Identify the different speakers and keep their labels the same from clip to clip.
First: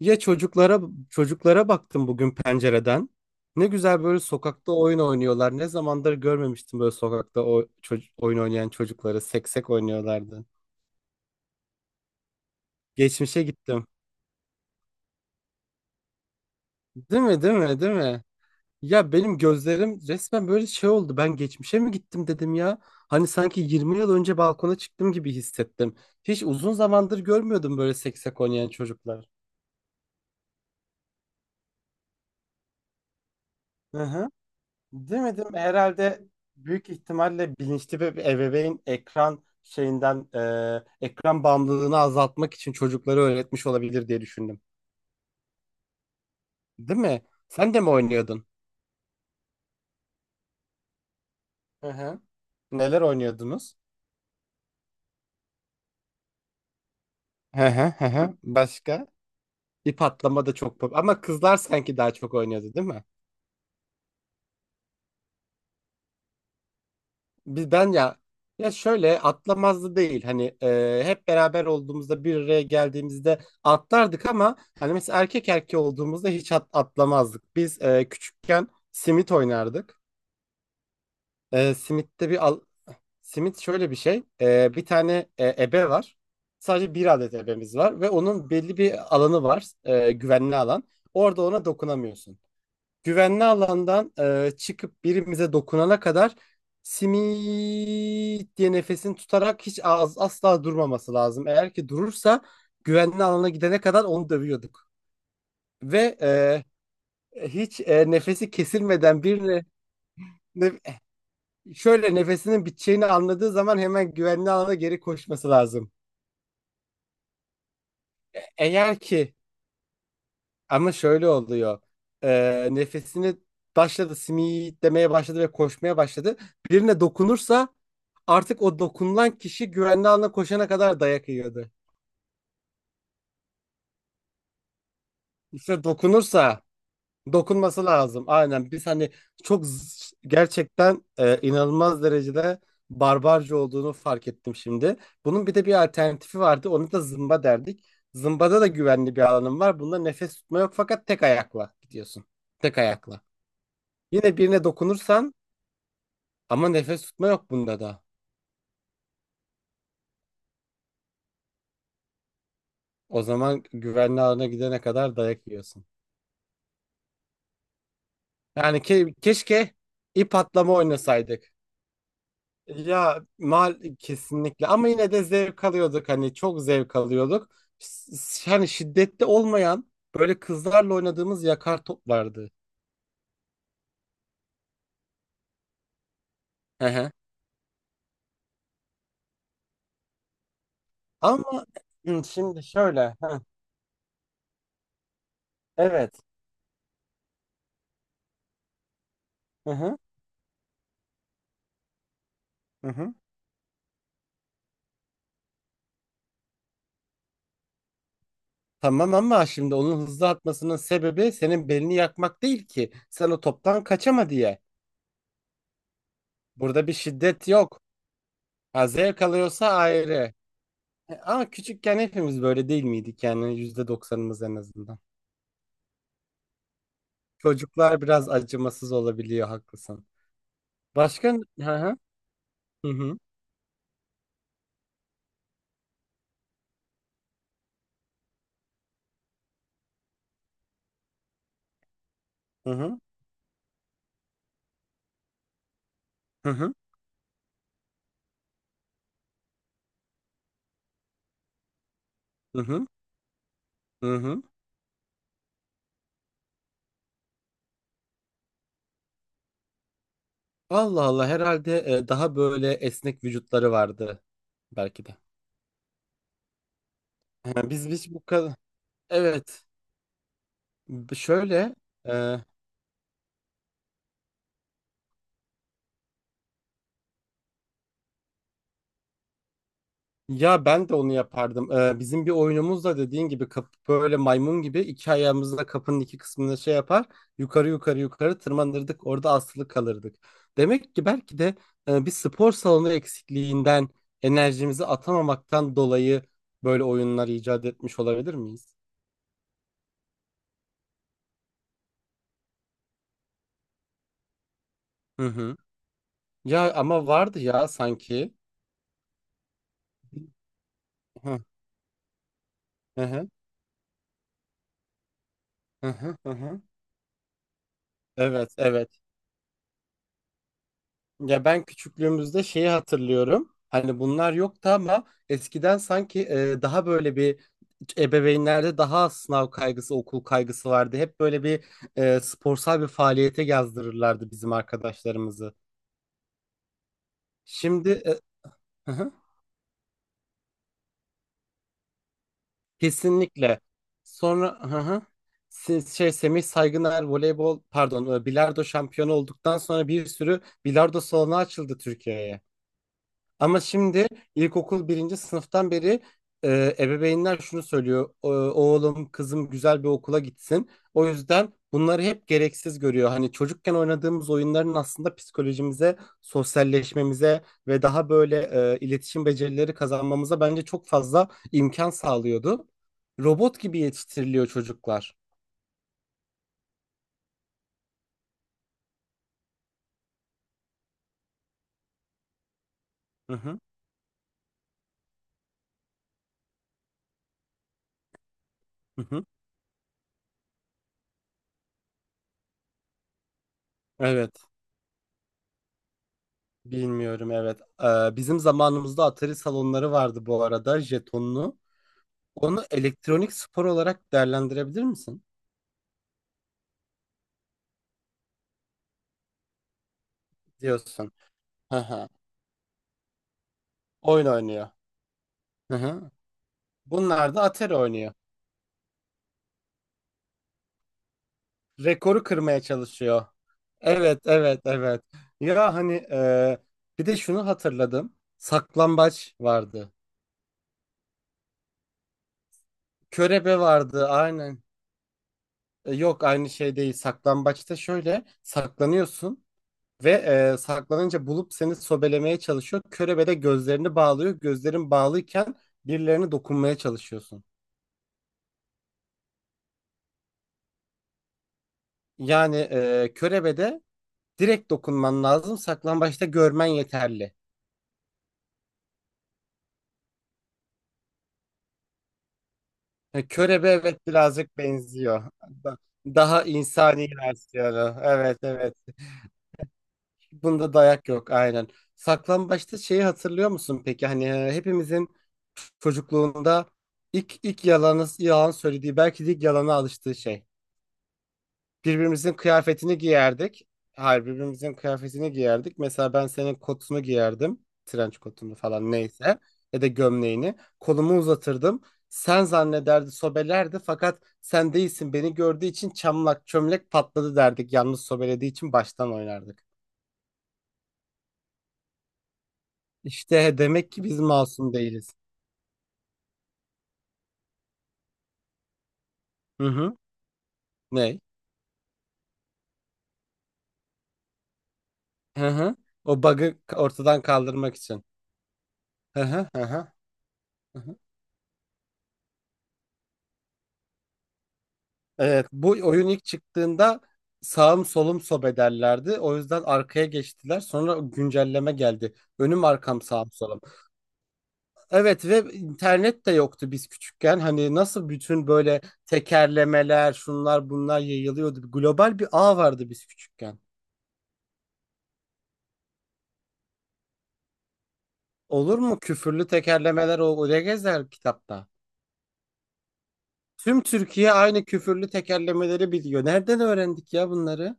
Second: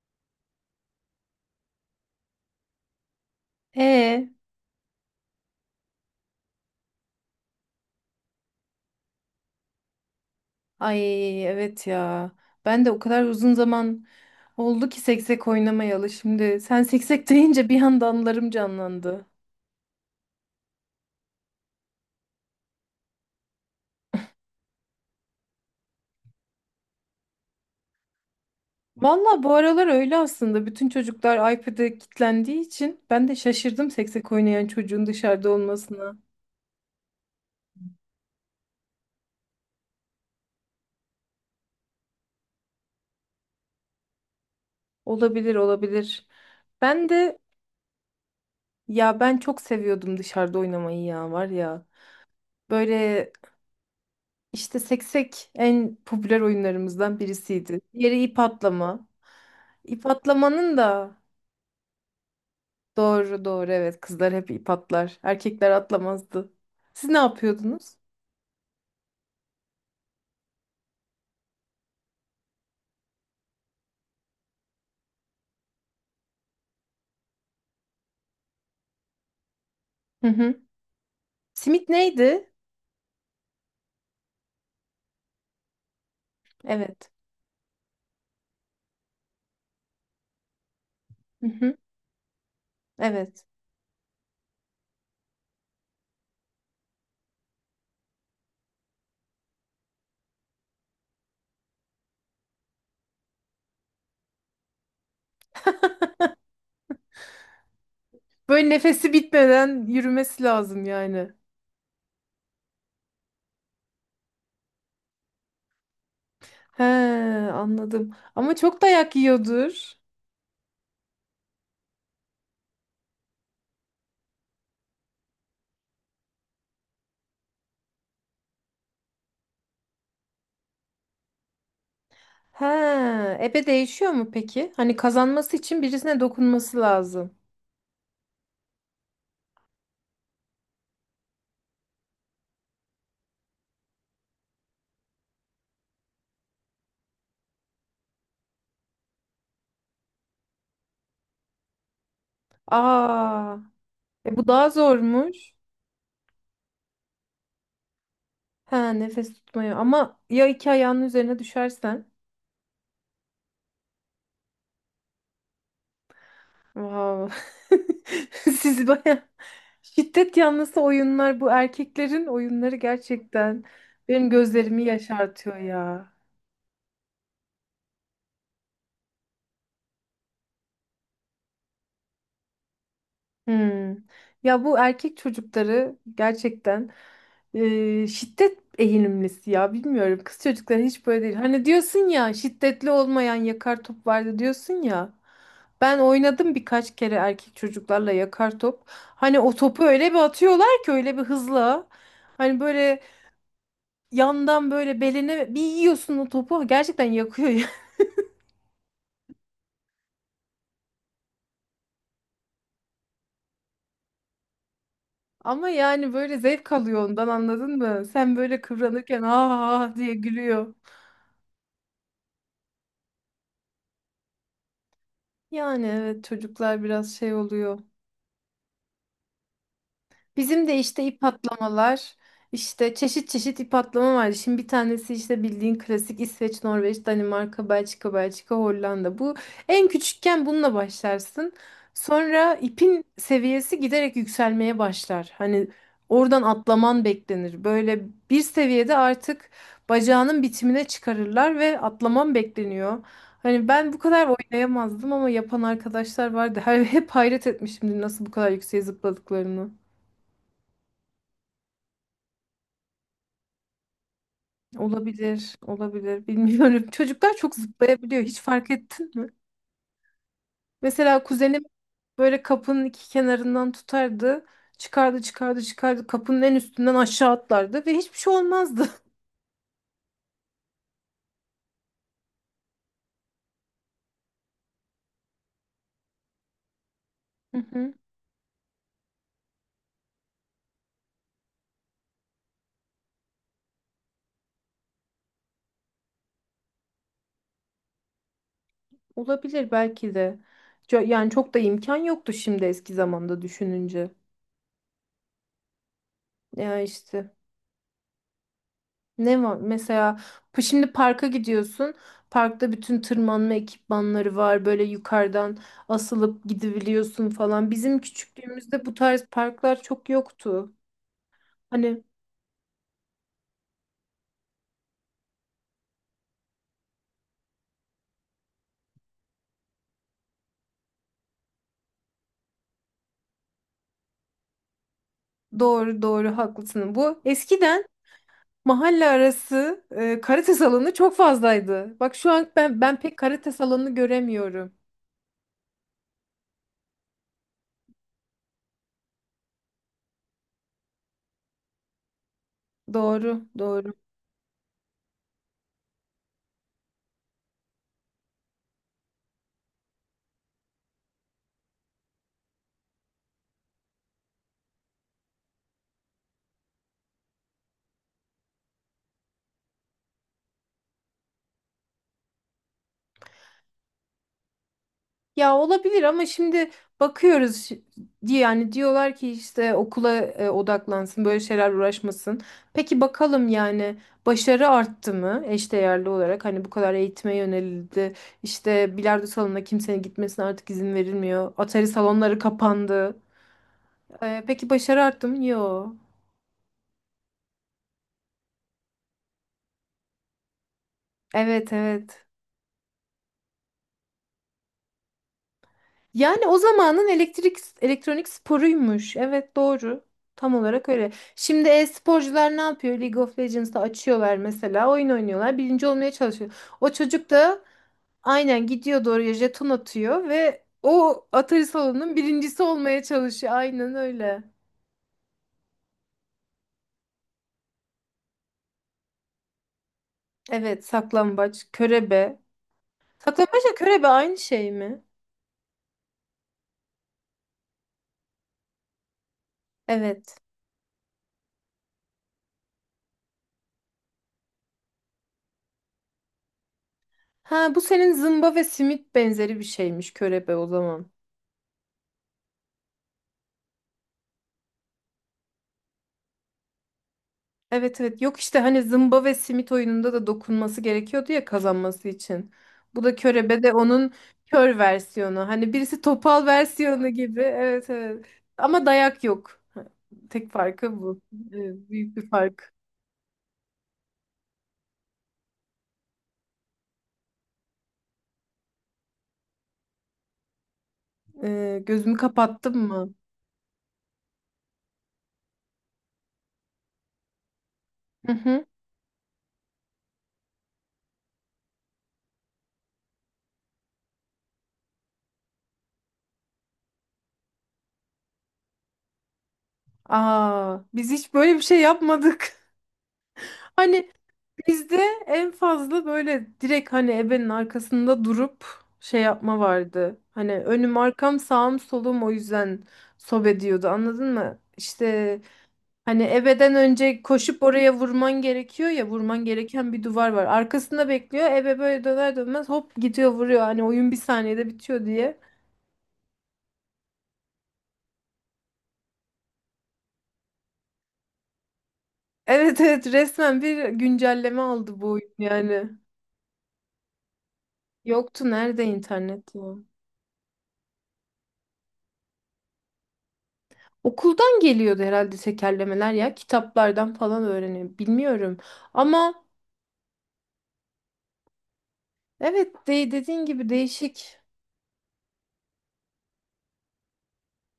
Speaker 1: Ya çocuklara baktım bugün pencereden. Ne güzel böyle
Speaker 2: Ee,
Speaker 1: sokakta oyun oynuyorlar. Ne zamandır görmemiştim böyle sokakta oyun oynayan çocukları, seksek oynuyorlardı.
Speaker 2: ay evet ya. Ben de o kadar
Speaker 1: Geçmişe
Speaker 2: uzun
Speaker 1: gittim.
Speaker 2: zaman oldu ki seksek oynamayalı şimdi. Sen
Speaker 1: Değil
Speaker 2: seksek
Speaker 1: mi? Değil
Speaker 2: deyince
Speaker 1: mi?
Speaker 2: bir
Speaker 1: Değil
Speaker 2: anda
Speaker 1: mi?
Speaker 2: anılarım
Speaker 1: Ya
Speaker 2: canlandı.
Speaker 1: benim gözlerim resmen böyle şey oldu. Ben geçmişe mi gittim dedim ya. Hani sanki 20 yıl önce balkona çıktım gibi hissettim. Hiç uzun zamandır görmüyordum böyle seksek oynayan çocuklar.
Speaker 2: Valla bu aralar öyle aslında. Bütün çocuklar iPad'e kilitlendiği için ben de şaşırdım
Speaker 1: Hı hı.
Speaker 2: seksek oynayan çocuğun
Speaker 1: Demedim
Speaker 2: dışarıda olmasına.
Speaker 1: herhalde, büyük ihtimalle bilinçli bir ebeveyn ekran şeyinden, ekran bağımlılığını azaltmak için çocukları öğretmiş olabilir diye düşündüm.
Speaker 2: Olabilir, olabilir.
Speaker 1: Değil
Speaker 2: Ben
Speaker 1: mi?
Speaker 2: de
Speaker 1: Sen de mi oynuyordun?
Speaker 2: ya ben çok seviyordum dışarıda oynamayı ya var ya.
Speaker 1: Hı hı. Neler
Speaker 2: Böyle
Speaker 1: oynuyordunuz?
Speaker 2: İşte seksek en popüler oyunlarımızdan
Speaker 1: Hı
Speaker 2: birisiydi.
Speaker 1: hı hı.
Speaker 2: Diğeri
Speaker 1: Hı.
Speaker 2: ip
Speaker 1: Başka?
Speaker 2: atlama.
Speaker 1: İp
Speaker 2: İp
Speaker 1: atlama da
Speaker 2: atlamanın
Speaker 1: çok
Speaker 2: da
Speaker 1: ama kızlar sanki daha çok oynuyordu, değil mi?
Speaker 2: doğru doğru, evet, kızlar hep ip atlar. Erkekler atlamazdı. Siz ne
Speaker 1: Ben
Speaker 2: yapıyordunuz?
Speaker 1: ya şöyle atlamazdı değil hani, hep beraber olduğumuzda bir araya geldiğimizde atlardık, ama hani mesela erkek erkeği olduğumuzda hiç atlamazdık. Biz, küçükken simit oynardık.
Speaker 2: Hı hı. Simit
Speaker 1: Simitte
Speaker 2: neydi?
Speaker 1: simit şöyle bir şey. Bir tane ebe var, sadece bir
Speaker 2: Evet.
Speaker 1: adet ebemiz var ve onun belli bir alanı var, güvenli alan. Orada
Speaker 2: Hı
Speaker 1: ona
Speaker 2: hı.
Speaker 1: dokunamıyorsun.
Speaker 2: Evet.
Speaker 1: Güvenli alandan çıkıp birimize dokunana kadar simit diye nefesini tutarak hiç asla durmaması lazım. Eğer ki durursa, güvenli alana gidene kadar onu dövüyorduk. Ve hiç nefesi
Speaker 2: Böyle nefesi
Speaker 1: kesilmeden birine,
Speaker 2: bitmeden yürümesi
Speaker 1: ne-
Speaker 2: lazım yani.
Speaker 1: şöyle nefesinin biteceğini anladığı zaman hemen güvenli alana geri koşması lazım.
Speaker 2: He, anladım. Ama çok
Speaker 1: Eğer
Speaker 2: dayak
Speaker 1: ki
Speaker 2: yiyordur.
Speaker 1: ama şöyle oluyor. Nefesini, başladı simit demeye başladı ve koşmaya başladı. Birine dokunursa, artık o dokunulan kişi güvenli alana koşana kadar dayak yiyordu.
Speaker 2: He, ebe değişiyor mu peki? Hani kazanması için
Speaker 1: İşte
Speaker 2: birisine
Speaker 1: dokunursa,
Speaker 2: dokunması lazım.
Speaker 1: dokunması lazım. Aynen, biz hani çok gerçekten, inanılmaz derecede barbarca olduğunu fark ettim şimdi. Bunun bir de bir alternatifi vardı. Onu da zımba derdik. Zımbada da güvenli bir alanım var. Bunda nefes tutma yok, fakat tek ayakla gidiyorsun. Tek ayakla.
Speaker 2: Aa,
Speaker 1: Yine
Speaker 2: bu
Speaker 1: birine
Speaker 2: daha
Speaker 1: dokunursan,
Speaker 2: zormuş.
Speaker 1: ama nefes tutma yok bunda da.
Speaker 2: Ha nefes tutmayı. Ama ya iki ayağının üzerine düşersen?
Speaker 1: O zaman güvenli alana gidene kadar dayak yiyorsun.
Speaker 2: Wow.
Speaker 1: Yani
Speaker 2: Siz baya
Speaker 1: keşke ip
Speaker 2: şiddet
Speaker 1: atlama
Speaker 2: yanlısı oyunlar, bu
Speaker 1: oynasaydık.
Speaker 2: erkeklerin oyunları
Speaker 1: Ya
Speaker 2: gerçekten
Speaker 1: mal
Speaker 2: benim
Speaker 1: kesinlikle,
Speaker 2: gözlerimi
Speaker 1: ama yine de
Speaker 2: yaşartıyor
Speaker 1: zevk alıyorduk,
Speaker 2: ya.
Speaker 1: hani çok zevk alıyorduk. S- Yani şiddetli olmayan, böyle kızlarla oynadığımız yakar top vardı.
Speaker 2: Hmm. Ya bu erkek çocukları
Speaker 1: Hı
Speaker 2: gerçekten
Speaker 1: hı.
Speaker 2: şiddet eğilimlisi ya, bilmiyorum. Kız çocukları hiç böyle değil. Hani
Speaker 1: Ama
Speaker 2: diyorsun
Speaker 1: hı,
Speaker 2: ya,
Speaker 1: şimdi
Speaker 2: şiddetli
Speaker 1: şöyle.
Speaker 2: olmayan
Speaker 1: Hı,
Speaker 2: yakar top vardı diyorsun ya. Ben
Speaker 1: Evet.
Speaker 2: oynadım birkaç kere erkek çocuklarla yakar top. Hani o
Speaker 1: Hı
Speaker 2: topu
Speaker 1: hı.
Speaker 2: öyle bir atıyorlar ki, öyle bir hızla. Hani
Speaker 1: Hı
Speaker 2: böyle
Speaker 1: hı.
Speaker 2: yandan böyle beline bir yiyorsun o topu, gerçekten yakıyor ya.
Speaker 1: Tamam, ama şimdi onun hızlı atmasının sebebi senin belini yakmak değil ki. Sen o toptan kaçama diye.
Speaker 2: Ama yani böyle zevk
Speaker 1: Burada bir
Speaker 2: alıyor ondan,
Speaker 1: şiddet
Speaker 2: anladın
Speaker 1: yok.
Speaker 2: mı? Sen böyle
Speaker 1: Ha,
Speaker 2: kıvranırken
Speaker 1: zevk
Speaker 2: ha
Speaker 1: alıyorsa
Speaker 2: ha diye
Speaker 1: ayrı.
Speaker 2: gülüyor.
Speaker 1: Ama küçükken hepimiz böyle değil miydik yani, yüzde doksanımız en azından.
Speaker 2: Yani evet, çocuklar biraz şey oluyor.
Speaker 1: Çocuklar biraz acımasız olabiliyor, haklısın.
Speaker 2: Bizim de işte ip
Speaker 1: Başka. Hı
Speaker 2: atlamalar,
Speaker 1: hı
Speaker 2: işte
Speaker 1: hı
Speaker 2: çeşit çeşit ip atlama var. Şimdi bir tanesi işte bildiğin klasik İsveç, Norveç, Danimarka, Belçika, Belçika, Hollanda. Bu en küçükken bununla başlarsın. Sonra
Speaker 1: hı hı
Speaker 2: ipin seviyesi giderek yükselmeye başlar. Hani oradan
Speaker 1: hı hı
Speaker 2: atlaman beklenir. Böyle bir seviyede artık bacağının bitimine çıkarırlar ve atlaman
Speaker 1: hı hı.
Speaker 2: bekleniyor. Hani ben bu
Speaker 1: Hı
Speaker 2: kadar
Speaker 1: hı.
Speaker 2: oynayamazdım ama yapan arkadaşlar vardı. Hep hayret etmişimdir nasıl bu kadar yükseğe zıpladıklarını.
Speaker 1: Allah Allah, herhalde daha böyle esnek vücutları vardı belki de.
Speaker 2: Olabilir, olabilir. Bilmiyorum. Çocuklar çok
Speaker 1: Ha, Biz bu
Speaker 2: zıplayabiliyor. Hiç
Speaker 1: kadar,
Speaker 2: fark ettin mi?
Speaker 1: evet.
Speaker 2: Mesela kuzenim
Speaker 1: Şöyle e,
Speaker 2: böyle kapının iki kenarından tutardı. Çıkardı, çıkardı, çıkardı. Kapının en üstünden aşağı atlardı ve hiçbir şey olmazdı.
Speaker 1: ya ben de onu yapardım. Bizim bir oyunumuz da, dediğin gibi, böyle maymun gibi iki ayağımızla kapının iki kısmını şey yapar.
Speaker 2: Hı
Speaker 1: Yukarı
Speaker 2: hı.
Speaker 1: yukarı yukarı tırmanırdık. Orada asılı kalırdık. Demek ki belki de bir spor salonu eksikliğinden, enerjimizi atamamaktan dolayı böyle oyunlar icat etmiş olabilir miyiz?
Speaker 2: Olabilir belki de. Yani çok da imkan yoktu şimdi eski zamanda düşününce.
Speaker 1: Hı hı. Ya
Speaker 2: Ya
Speaker 1: ama
Speaker 2: işte.
Speaker 1: vardı ya sanki.
Speaker 2: Ne var? Mesela şimdi parka
Speaker 1: Hı
Speaker 2: gidiyorsun. Parkta bütün
Speaker 1: hı
Speaker 2: tırmanma ekipmanları var. Böyle yukarıdan
Speaker 1: hı hı. Hı
Speaker 2: asılıp
Speaker 1: hı.
Speaker 2: gidebiliyorsun falan. Bizim
Speaker 1: Evet,
Speaker 2: küçüklüğümüzde
Speaker 1: evet.
Speaker 2: bu tarz parklar çok yoktu.
Speaker 1: Ya ben
Speaker 2: Hani
Speaker 1: küçüklüğümüzde şeyi hatırlıyorum. Hani bunlar yoktu, ama eskiden sanki daha böyle bir, ebeveynlerde daha az sınav kaygısı, okul kaygısı vardı. Hep böyle bir sporsal bir faaliyete yazdırırlardı bizim arkadaşlarımızı.
Speaker 2: doğru doğru haklısın. Bu eskiden
Speaker 1: Şimdi hı
Speaker 2: mahalle
Speaker 1: hı,
Speaker 2: arası karate salonu çok fazlaydı. Bak şu an ben pek karate
Speaker 1: kesinlikle.
Speaker 2: salonu
Speaker 1: Sonra
Speaker 2: göremiyorum.
Speaker 1: hı hı, şey, Semih Saygıner voleybol, pardon, bilardo şampiyonu olduktan sonra bir sürü bilardo salonu açıldı Türkiye'ye.
Speaker 2: Doğru,
Speaker 1: Ama
Speaker 2: doğru.
Speaker 1: şimdi ilkokul birinci sınıftan beri ebeveynler şunu söylüyor: Oğlum, kızım güzel bir okula gitsin." O yüzden bunları hep gereksiz görüyor. Hani çocukken oynadığımız oyunların, aslında psikolojimize, sosyalleşmemize ve daha böyle iletişim becerileri kazanmamıza bence çok fazla imkan sağlıyordu. Robot gibi yetiştiriliyor çocuklar.
Speaker 2: Ya olabilir ama şimdi bakıyoruz diye, yani diyorlar ki işte okula odaklansın, böyle şeyler uğraşmasın. Peki
Speaker 1: Hı
Speaker 2: bakalım
Speaker 1: hı,
Speaker 2: yani, başarı arttı mı eşdeğerli olarak? Hani bu kadar eğitime yönelildi. İşte
Speaker 1: hı hı.
Speaker 2: bilardo salonuna kimsenin gitmesine artık izin verilmiyor. Atari salonları kapandı.
Speaker 1: Evet.
Speaker 2: Peki başarı arttı mı? Yok.
Speaker 1: Bilmiyorum, evet. Bizim zamanımızda Atari salonları vardı bu arada, jetonlu.
Speaker 2: Evet, evet.
Speaker 1: Onu elektronik spor olarak değerlendirebilir misin?
Speaker 2: Yani o zamanın elektrik elektronik sporuymuş. Evet, doğru. Tam olarak öyle.
Speaker 1: Diyorsun.
Speaker 2: Şimdi
Speaker 1: Hı hı.
Speaker 2: e-sporcular ne yapıyor? League of Legends'ta
Speaker 1: Oyun
Speaker 2: açıyorlar
Speaker 1: oynuyor.
Speaker 2: mesela. Oyun oynuyorlar.
Speaker 1: Hı
Speaker 2: Birinci
Speaker 1: hı.
Speaker 2: olmaya çalışıyor. O çocuk
Speaker 1: Bunlar da
Speaker 2: da
Speaker 1: Atari oynuyor.
Speaker 2: aynen gidiyor doğruya jeton atıyor ve o Atari salonunun
Speaker 1: Rekoru kırmaya
Speaker 2: birincisi olmaya
Speaker 1: çalışıyor.
Speaker 2: çalışıyor. Aynen
Speaker 1: Evet,
Speaker 2: öyle.
Speaker 1: evet, evet. Ya hani bir de şunu hatırladım. Saklambaç vardı.
Speaker 2: Evet, saklambaç, körebe.
Speaker 1: Körebe
Speaker 2: Saklambaçla körebe
Speaker 1: vardı,
Speaker 2: aynı
Speaker 1: aynen.
Speaker 2: şey mi?
Speaker 1: Yok, aynı şey değil. Saklambaçta şöyle saklanıyorsun ve
Speaker 2: Evet.
Speaker 1: saklanınca bulup seni sobelemeye çalışıyor. Körebe de gözlerini bağlıyor. Gözlerin bağlıyken birilerine dokunmaya çalışıyorsun.
Speaker 2: Ha bu senin zımba ve simit benzeri bir şeymiş körebe o zaman.
Speaker 1: Yani körebe, direkt dokunman lazım. Saklambaçta görmen yeterli.
Speaker 2: Evet, evet, yok işte hani zımba ve simit oyununda da dokunması gerekiyordu ya kazanması için. Bu da körebe
Speaker 1: Körebe,
Speaker 2: de
Speaker 1: evet,
Speaker 2: onun
Speaker 1: birazcık
Speaker 2: kör
Speaker 1: benziyor.
Speaker 2: versiyonu. Hani
Speaker 1: Da-
Speaker 2: birisi
Speaker 1: Daha
Speaker 2: topal versiyonu
Speaker 1: insani
Speaker 2: gibi. Evet,
Speaker 1: versiyonu.
Speaker 2: evet.
Speaker 1: Evet, evet.
Speaker 2: Ama dayak yok. Tek
Speaker 1: Bunda
Speaker 2: farkı
Speaker 1: dayak
Speaker 2: bu.
Speaker 1: yok, aynen.
Speaker 2: Evet, büyük bir fark.
Speaker 1: Saklambaçta şeyi hatırlıyor musun peki? Hani hepimizin çocukluğunda ilk yalanı, yalan söylediği, belki de ilk yalana alıştığı şey.
Speaker 2: Gözümü
Speaker 1: Birbirimizin
Speaker 2: kapattım
Speaker 1: kıyafetini
Speaker 2: mı?
Speaker 1: giyerdik. Hayır, birbirimizin kıyafetini giyerdik. Mesela ben senin kotunu giyerdim. Trenç
Speaker 2: Hı
Speaker 1: kotunu
Speaker 2: hı.
Speaker 1: falan, neyse. Ya da gömleğini. Kolumu uzatırdım. Sen zannederdi, sobelerdi, fakat sen değilsin, beni gördüğü için çamlak çömlek patladı derdik. Yalnız sobelediği için baştan oynardık.
Speaker 2: Aa, biz hiç böyle bir şey yapmadık.
Speaker 1: İşte demek ki
Speaker 2: Hani
Speaker 1: biz masum
Speaker 2: bizde
Speaker 1: değiliz.
Speaker 2: en fazla böyle direkt hani ebenin arkasında durup şey yapma
Speaker 1: Hı hı.
Speaker 2: vardı. Hani önüm
Speaker 1: Ne?
Speaker 2: arkam sağım solum o yüzden sob ediyordu, anladın mı? İşte
Speaker 1: Hı hı. O
Speaker 2: hani
Speaker 1: bug'ı
Speaker 2: ebeden önce
Speaker 1: ortadan
Speaker 2: koşup
Speaker 1: kaldırmak
Speaker 2: oraya
Speaker 1: için.
Speaker 2: vurman gerekiyor ya,
Speaker 1: Hı
Speaker 2: vurman
Speaker 1: hı hı hı.
Speaker 2: gereken bir duvar var.
Speaker 1: Hı hı.
Speaker 2: Arkasında bekliyor ebe, böyle döner dönmez hop gidiyor vuruyor, hani oyun bir saniyede bitiyor diye.
Speaker 1: Evet, bu oyun ilk çıktığında sağım solum sob ederlerdi. O yüzden arkaya geçtiler. Sonra güncelleme geldi: önüm
Speaker 2: Evet,
Speaker 1: arkam
Speaker 2: evet,
Speaker 1: sağım solum.
Speaker 2: resmen bir güncelleme aldı bu
Speaker 1: Evet,
Speaker 2: oyun
Speaker 1: ve
Speaker 2: yani.
Speaker 1: internet de yoktu biz küçükken. Hani nasıl
Speaker 2: Yoktu,
Speaker 1: bütün böyle
Speaker 2: nerede internet ya?
Speaker 1: tekerlemeler, şunlar bunlar yayılıyordu. Global bir ağ vardı biz küçükken.
Speaker 2: Okuldan geliyordu herhalde tekerlemeler ya. Kitaplardan falan öğreniyor. Bilmiyorum.
Speaker 1: Olur mu?
Speaker 2: Ama
Speaker 1: Küfürlü tekerlemeler o oraya gezer kitapta.
Speaker 2: evet, de dediğin gibi
Speaker 1: Tüm Türkiye
Speaker 2: değişik.
Speaker 1: aynı küfürlü tekerlemeleri biliyor. Nereden öğrendik ya bunları?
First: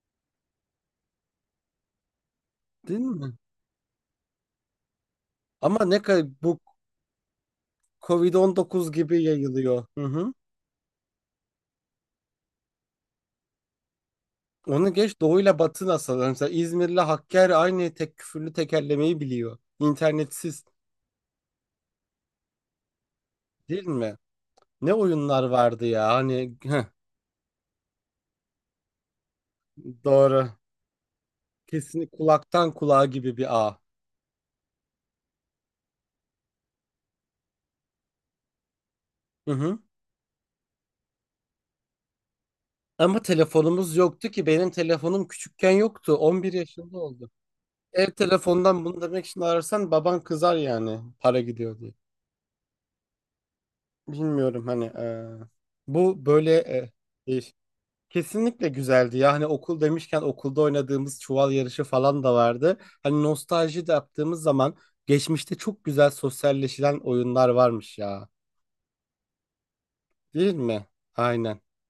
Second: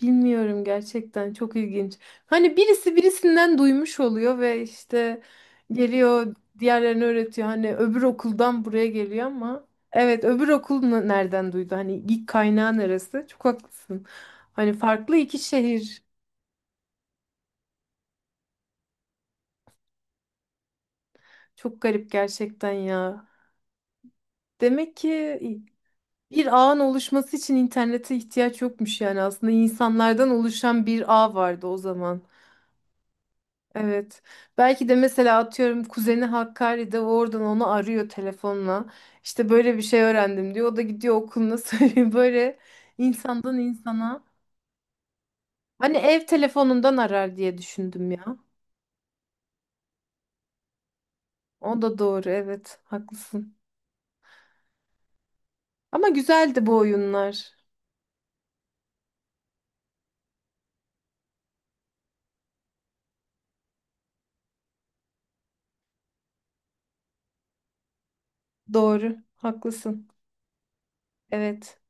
Speaker 2: Bilmiyorum, gerçekten çok ilginç. Hani birisi
Speaker 1: Değil mi?
Speaker 2: birisinden duymuş oluyor ve işte
Speaker 1: Ama ne kadar,
Speaker 2: geliyor
Speaker 1: bu
Speaker 2: diğerlerine öğretiyor. Hani öbür
Speaker 1: covid
Speaker 2: okuldan buraya
Speaker 1: dokuz gibi
Speaker 2: geliyor, ama
Speaker 1: yayılıyor. Hı
Speaker 2: evet
Speaker 1: hı.
Speaker 2: öbür okul nereden duydu? Hani ilk kaynağı neresi? Çok haklısın. Hani
Speaker 1: Onu
Speaker 2: farklı
Speaker 1: geç,
Speaker 2: iki
Speaker 1: doğuyla batı
Speaker 2: şehir.
Speaker 1: nasıl? Mesela İzmir'le Hakkari aynı tek küfürlü tekerlemeyi biliyor. İnternetsiz,
Speaker 2: Çok garip gerçekten ya.
Speaker 1: değil mi? Ne
Speaker 2: Demek ki
Speaker 1: oyunlar vardı ya
Speaker 2: bir
Speaker 1: hani
Speaker 2: ağın oluşması için internete ihtiyaç yokmuş, yani aslında insanlardan
Speaker 1: doğru.
Speaker 2: oluşan bir ağ vardı o
Speaker 1: Kesinlikle
Speaker 2: zaman.
Speaker 1: kulaktan kulağa gibi bir ağ.
Speaker 2: Evet. Belki de mesela atıyorum kuzeni Hakkari'de, o oradan onu arıyor telefonla. İşte
Speaker 1: Hı
Speaker 2: böyle
Speaker 1: hı.
Speaker 2: bir şey öğrendim diyor. O da gidiyor okuluna söylüyor. Böyle
Speaker 1: Ama
Speaker 2: insandan
Speaker 1: telefonumuz
Speaker 2: insana.
Speaker 1: yoktu ki, benim telefonum küçükken
Speaker 2: Hani
Speaker 1: yoktu.
Speaker 2: ev
Speaker 1: 11
Speaker 2: telefonundan
Speaker 1: yaşında oldu.
Speaker 2: arar diye düşündüm
Speaker 1: Ev
Speaker 2: ya.
Speaker 1: telefondan bunu demek için ararsan baban kızar, yani para
Speaker 2: O
Speaker 1: gidiyor diye.
Speaker 2: da doğru, evet haklısın.
Speaker 1: Bilmiyorum hani
Speaker 2: Ama
Speaker 1: bu böyle
Speaker 2: güzeldi bu oyunlar.
Speaker 1: değişik. Kesinlikle güzeldi. Ya hani okul demişken, okulda oynadığımız çuval yarışı falan da vardı. Hani nostalji de yaptığımız zaman, geçmişte çok güzel sosyalleşilen oyunlar varmış ya.
Speaker 2: Doğru haklısın.
Speaker 1: Değil mi? Aynen.
Speaker 2: Evet.